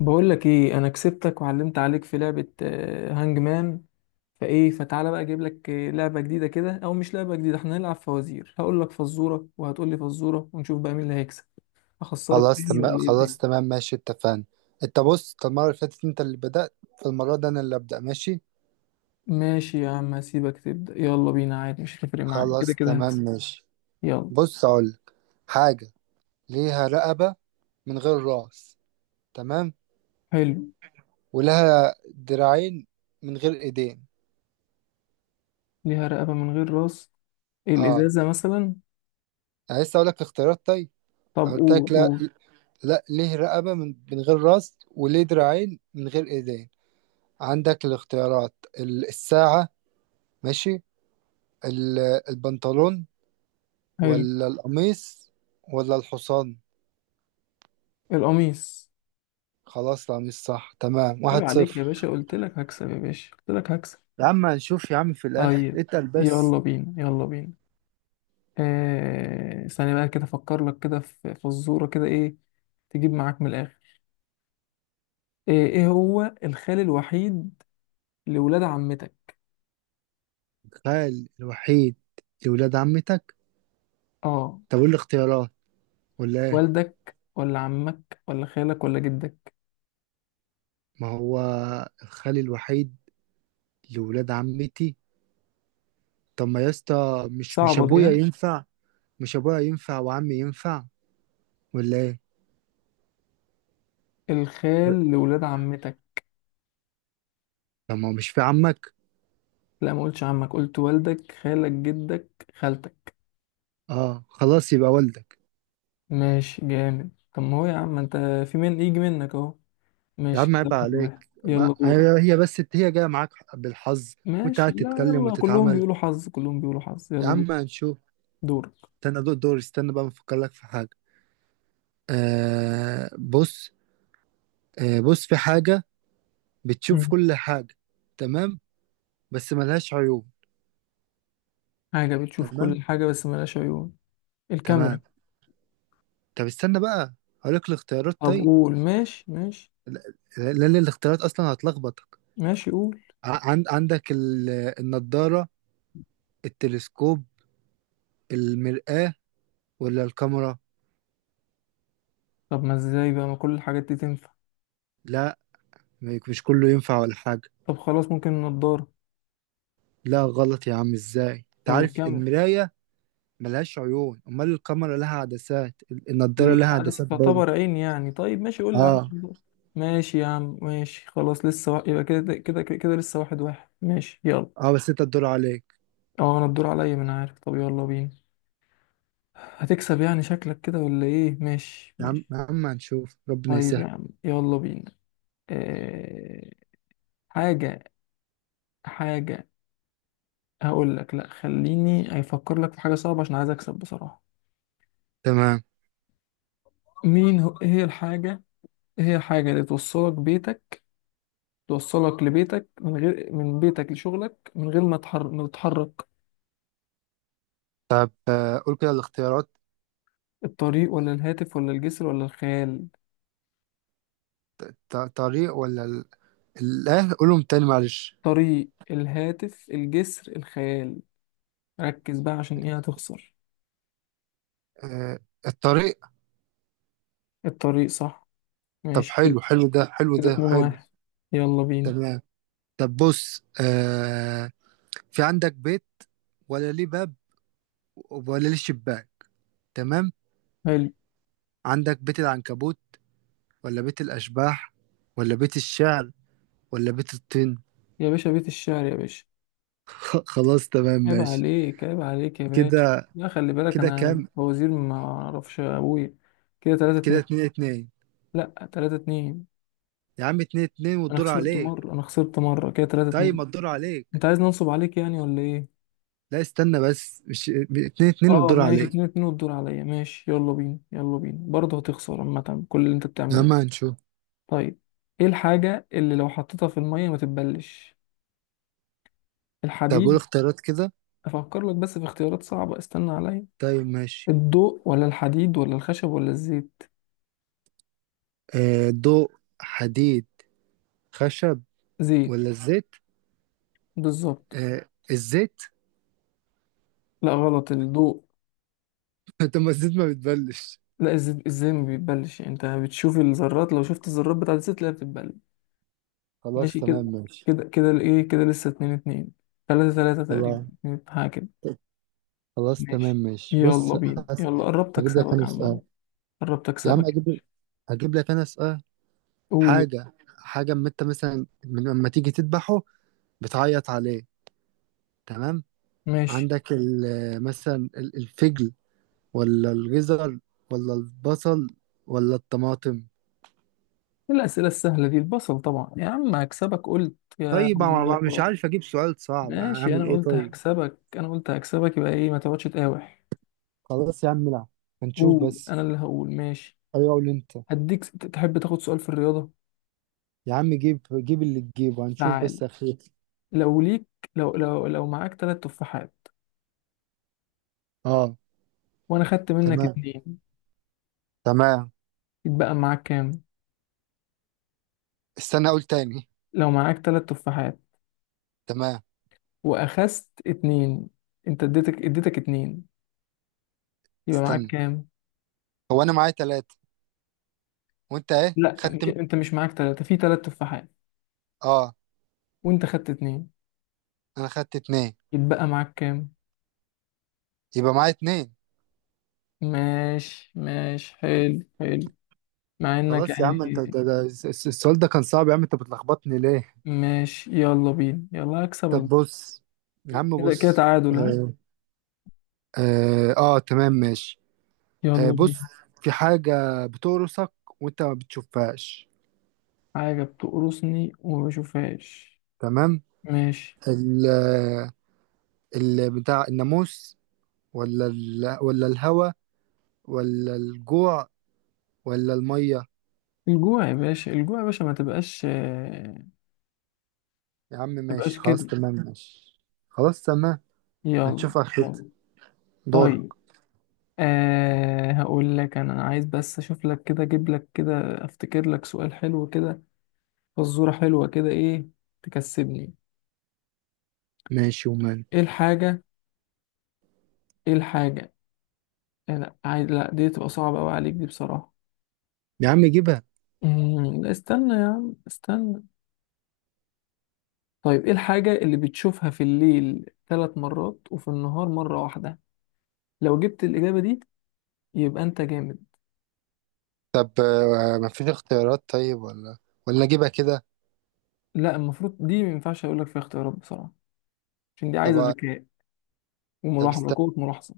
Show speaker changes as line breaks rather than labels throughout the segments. بقول لك ايه، انا كسبتك وعلمت عليك في لعبة هانج مان. فايه فتعالى بقى اجيب لك لعبة جديدة كده، او مش لعبة جديدة، احنا هنلعب فوازير. هقول لك فزورة وهتقول لي فزورة، ونشوف بقى مين اللي هيكسب. اخسرك
خلاص
تاني
تمام
ولا ايه
خلاص
الدنيا؟
تمام ماشي اتفقنا. انت بص، انت المرة اللي فاتت انت اللي بدأت. فالمرة دي انا اللي ابدأ، ماشي؟
ماشي يا عم، هسيبك تبدأ، يلا بينا عادي، مش هتفرق معايا، كده
خلاص
كده
تمام
هكسب.
ماشي.
يلا.
بص اقولك: حاجة ليها رقبة من غير راس، تمام؟
حلو.
ولها دراعين من غير ايدين.
ليها رقبة من غير راس،
اه،
الازازة مثلا.
انا لسه اقولك اختيارات، طيب؟
طب
أنا
قول
قلتلك لا.
قول.
لا، ليه رقبة من غير راس وليه دراعين من غير ايدين. عندك الاختيارات: الساعة، ماشي، ال- البنطلون،
حلو.
ولا القميص، ولا الحصان.
القميص.
خلاص، القميص، صح، تمام،
عيب
واحد
عليك يا
صفر
باشا، قلت لك هكسب، يا باشا قلت لك هكسب.
يا عم هنشوف، يا عم في الآخر،
طيب
اتقل بس.
يلا بينا يلا بينا. ثانية بقى كده أفكر لك كده في فزورة كده. إيه تجيب معاك من الآخر. إيه هو الخال الوحيد لولاد عمتك؟
الخال الوحيد لولاد عمتك.
آه.
طب ايه الاختيارات ولا ايه؟
والدك ولا عمك ولا خالك ولا جدك؟
ما هو الخال الوحيد لولاد عمتي. طب ما، يا اسطى، مش
صعبة دي،
ابويا
ها.
ينفع. مش ابويا ينفع وعمي ينفع، ولا ايه؟
الخال لولاد عمتك.
طب ما هو، مش في عمك؟
لا، ما قلتش عمك، قلت والدك، خالك، جدك، خالتك.
اه خلاص، يبقى والدك.
ماشي، جامد. طب ما هو يا عم أنت، في من يجي منك أهو.
يا
ماشي
عم
كده،
عيب
واحد
عليك،
واحد،
ما
يلا دورك.
هي هي بس هي جايه معاك بالحظ. وانت
ماشي،
قاعد
لا،
تتكلم
يلا كلهم
وتتعامل.
بيقولوا حظ، كلهم بيقولوا حظ،
يا
يلا دور.
عم هنشوف. استنى دور دور، استنى بقى بفكر لك في حاجة. بص. بص، في حاجة
دورك.
بتشوف كل حاجة، تمام؟ بس ملهاش عيوب.
حاجة بتشوف
تمام
كل حاجة بس ملهاش عيون،
تمام.
الكاميرا.
طب استنى بقى، هقول لك الاختيارات،
طب
طيب؟
قول، ماشي ماشي.
لا- لأن الاختيارات أصلا هتلخبطك.
ماشي قول.
عندك النضارة، التلسكوب، المرآة، ولا الكاميرا.
طب ما ازاي بقى، ما كل الحاجات دي تنفع؟
لا، مش كله ينفع ولا حاجة.
طب خلاص، ممكن النضارة.
لا غلط، يا عم ازاي
طب
تعرف
الكاميرا.
المراية ملهاش عيون؟ امال الكاميرا لها عدسات. النضاره لها
العدسة
عدسات برضه.
تعتبر عين يعني. طيب ماشي، قول لي العدسة
اه.
تعتبر- ماشي يا عم، ماشي خلاص، يبقى كده كده كده كده لسه واحد واحد، ماشي يلا.
اه، بس انت تدور عليك.
اه انا الدور عليا، ما انا عارف، طب يلا بينا. هتكسب يعني شكلك كده ولا ايه؟ ماشي
يا عم
ماشي.
يا عم هنشوف، ربنا
طيب
يسهل.
يا عم، يلا بينا. آه... حاجة. حاجة. هقول لك، لا خليني افكر لك في حاجه صعبه، عشان عايز اكسب بصراحه.
تمام.
مين هو، إيه هي الحاجه. إيه هي الحاجه اللي توصلك بيتك، توصلك لبيتك من غير، من بيتك لشغلك من غير ما تتحرك.
قول كده الاختيارات.
الطريق ولا الهاتف ولا الجسر ولا الخيال؟
طريق ولا قولهم تاني معلش.
طريق، الهاتف، الجسر، الخيال. ركز بقى، عشان ايه هتخسر.
آه الطريق.
الطريق، صح.
طب
ماشي كده،
حلو حلو، ده حلو،
كده
ده
اتنين
حلو.
واحد، يلا بينا.
تمام. طب بص، في عندك بيت، ولا ليه باب، ولا ليه شباك، تمام؟
حلو.
عندك بيت العنكبوت، ولا بيت الأشباح، ولا بيت الشعر، ولا بيت الطين.
يا باشا بيت الشعر يا باشا.
خلاص تمام
عيب
ماشي.
عليك، عيب عليك يا باشا.
كده،
لا خلي بالك،
كده
انا
كام؟
بوزير، ما اعرفش ابويا. كده 3
كده
2
2-2.
لا، 3-2.
يا عم 2-2،
انا
والدور
خسرت
عليك.
مرة، انا خسرت مرة، كده 3
طيب
2
ما الدور عليك.
انت عايز ننصب عليك يعني ولا ايه؟
لا استنى بس، مش 2-2
اه
والدور
ماشي،
عليك؟
2-2 والدور عليا، ماشي يلا بينا يلا بينا، برضه هتخسر عامة كل اللي انت
يا
بتعمله.
عم هنشوف.
طيب، ايه الحاجة اللي لو حطيتها في المية ما تتبلش؟
طب قول
الحديد.
اختيارات كده.
افكر لك بس في اختيارات صعبة، استنى عليا.
طيب ماشي.
الضوء ولا الحديد ولا الخشب ولا الزيت؟
ضوء، حديد، خشب،
زيت.
ولا الزيت.
بالظبط.
آه، الزيت.
لا، غلط، الضوء.
طب ما الزيت ما بتبلش.
لا الزيت ازاي ما بيتبلش، انت بتشوف الذرات، لو شفت الذرات بتاعت الزيت تلاقيها بتتبل.
خلاص
ماشي
تمام
كده.
ماشي.
كده كده ايه، كده لسه اتنين اتنين، تلاتة تلاتة تقريبا،
خلاص،
حاجة كده.
خلاص تمام
ماشي،
ماشي،
يلا
بص
بينا يلا، قربت
هجيب لك
اكسبك
انا
عمال.
سؤال.
قربت
يا عم
اكسبك.
اجيب، هجيب لك انا سؤال.
قول.
حاجة، حاجة أما أنت مثلا من لما تيجي تذبحه بتعيط عليه، تمام؟
ماشي.
عندك مثلا الفجل، ولا الجزر، ولا البصل، ولا الطماطم.
إيه الأسئلة السهلة دي، البصل طبعا. يا عم هكسبك، قلت يا
طيب أنا بقى مش
الله.
عارف أجيب سؤال صعب،
ماشي،
أعمل
أنا
إيه
قلت
طيب؟
هكسبك، أنا قلت هكسبك، يبقى إيه، ما تقعدش تقاوح.
خلاص يا عم، لا، هنشوف
قول،
بس.
أنا اللي هقول، ماشي.
أيوة قول أنت.
هديك تحب تاخد سؤال في الرياضة؟
يا عم جيب جيب اللي تجيبه، هنشوف
تعال.
بس، أخير.
لو ليك، لو معاك تلات تفاحات
أه.
وانا خدت منك
تمام
اتنين،
تمام.
يتبقى معاك كام؟
استنى أقول تاني.
لو معاك تلات تفاحات
تمام.
واخذت اتنين، انت اديتك اديتك اتنين، يبقى معاك
استنى،
كام؟
هو أنا معايا تلاتة وأنت إيه
لا
خدت
مش انت، مش معاك تلاتة، في تلات تفاحات
أه،
وانت خدت اتنين،
أنا خدت اتنين.
يتبقى معاك كام؟
يبقى معايا اتنين.
ماشي ماشي، حلو حلو. مع انك
خلاص يا عم، انت
يعني.
ده السؤال ده كان صعب، يا عم انت بتلخبطني ليه؟
ماشي، يلا بينا، يلا هكسبك
طب
بقى.
بص، يا عم
كده كده
بص.
تعادل، ها.
اه، آه، اه، تمام ماشي.
يلا
بص،
بينا.
في حاجة بتقرصك وانت ما بتشوفهاش،
حاجة بتقرصني وما بشوفهاش.
تمام؟
ماشي.
ال ال بتاع الناموس، ولا الهوا، ولا الجوع، ولا المية.
الجوع يا باشا، الجوع يا باشا، ما تبقاش
يا عم
ما تبقاش
ماشي، خلاص
كده.
تمام ماشي. خلاص تمام.
يلا.
هنشوف اخرتها.
يلا.
دورك.
طيب، أه هقول لك، انا عايز بس اشوف لك كده، اجيب لك كده، افتكر لك سؤال حلو كده، فزوره حلوه كده. ايه تكسبني.
ماشي ومان.
ايه الحاجه، ايه الحاجه. لا عايز، لا دي تبقى صعبه قوي عليك دي بصراحه.
يا عم جيبها.
لا استنى يا عم استنى. طيب، ايه الحاجه اللي بتشوفها في الليل 3 مرات وفي النهار مرة واحدة؟ لو جبت الاجابه دي، يبقى انت جامد.
طب مفيش اختيارات طيب، ولا اجيبها كده؟
لا، المفروض دي ما ينفعش اقول لك فيها اختيارات بصراحه، عشان دي
طب
عايزه ذكاء
طب
وملاحظه،
استنى.
قوه ملاحظه.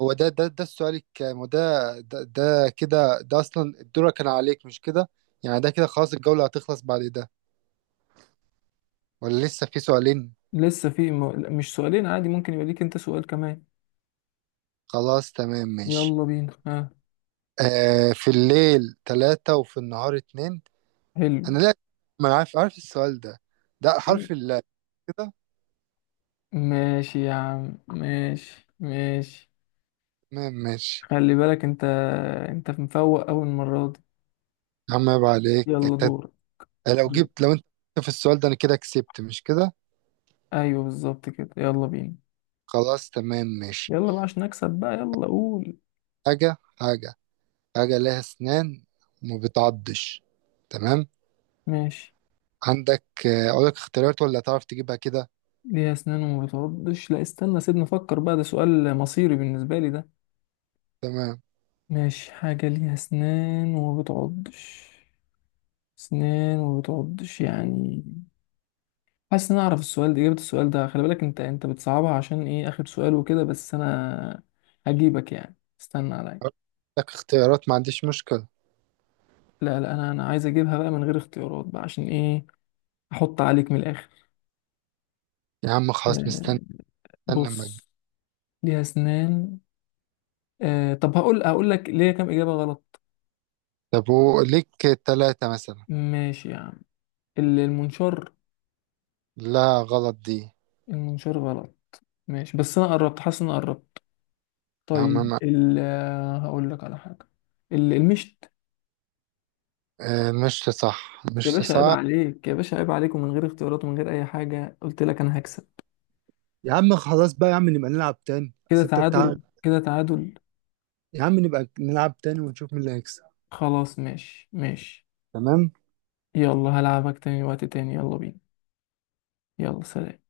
هو ده السؤال الكام، وده؟ ده كده ده اصلا الدور كان عليك، مش كده؟ يعني ده كده خلاص الجولة هتخلص بعد ده، ولا لسه في سؤالين؟
لا، مش سؤالين، عادي ممكن يبقى ليك انت سؤال كمان.
خلاص تمام ماشي.
يلا بينا، ها.
في الليل ثلاثة، وفي النهار اتنين.
حلو.
انا لا، ما انا عارف عارف السؤال ده، ده
يلا.
حرف اللام. كده.
ماشي يا عم، ماشي ماشي.
تمام ماشي.
خلي بالك انت، انت مفوق اول مره دي.
يا عم عيب عليك
يلا دور.
لو انت في السؤال ده، انا كده كسبت، مش كده؟
ايوه بالظبط كده، يلا بينا.
خلاص تمام ماشي.
يلا بقى عشان نكسب بقى، يلا قول.
حاجة، حاجة، حاجة لها أسنان وما بتعضش، تمام؟
ماشي.
عندك، أقول لك اختيارات، ولا تعرف تجيبها كده؟
ليها اسنان وما بتعضش. لا استنى، سيبني افكر بقى، ده سؤال مصيري بالنسبه لي ده.
تمام.
ماشي، حاجة ليها أسنان وما بتعضش. أسنان وما بتعضش يعني. حاسس إن أنا أعرف السؤال ده، إجابة السؤال ده. خلي بالك أنت، أنت بتصعبها عشان إيه، آخر سؤال وكده، بس أنا هجيبك يعني، استنى
أقول
عليا.
لك اختيارات، ما عنديش مشكلة.
لا لا، أنا عايز أجيبها بقى من غير اختيارات بقى، عشان إيه، أحط عليك من الآخر.
يا عم خلاص
آه،
مستني. استنى لما تجي.
بص. ليها أسنان. آه، طب هقول، هقول لك ليه كام إجابة غلط.
طب وليك تلاتة مثلا.
ماشي يا عم. المنشار.
لا غلط دي.
المنشار غلط. ماشي، بس أنا قربت، حاسس إن أنا قربت.
يا عم
طيب هقول لك على حاجة. المشت.
مش صح،
يا
مش
باشا عيب
صح.
عليك، يا باشا عيب عليك، ومن غير اختيارات ومن غير أي حاجة، قلت لك أنا هكسب.
يا عم خلاص بقى، يا عم نبقى نلعب تاني،
كده
اصل انت تعال.
تعادل، كده تعادل.
يا عم نبقى نلعب تاني ونشوف مين اللي هيكسب.
خلاص ماشي ماشي.
تمام.
يلا هلعبك تاني وقت تاني، يلا بينا. يلا، سلام.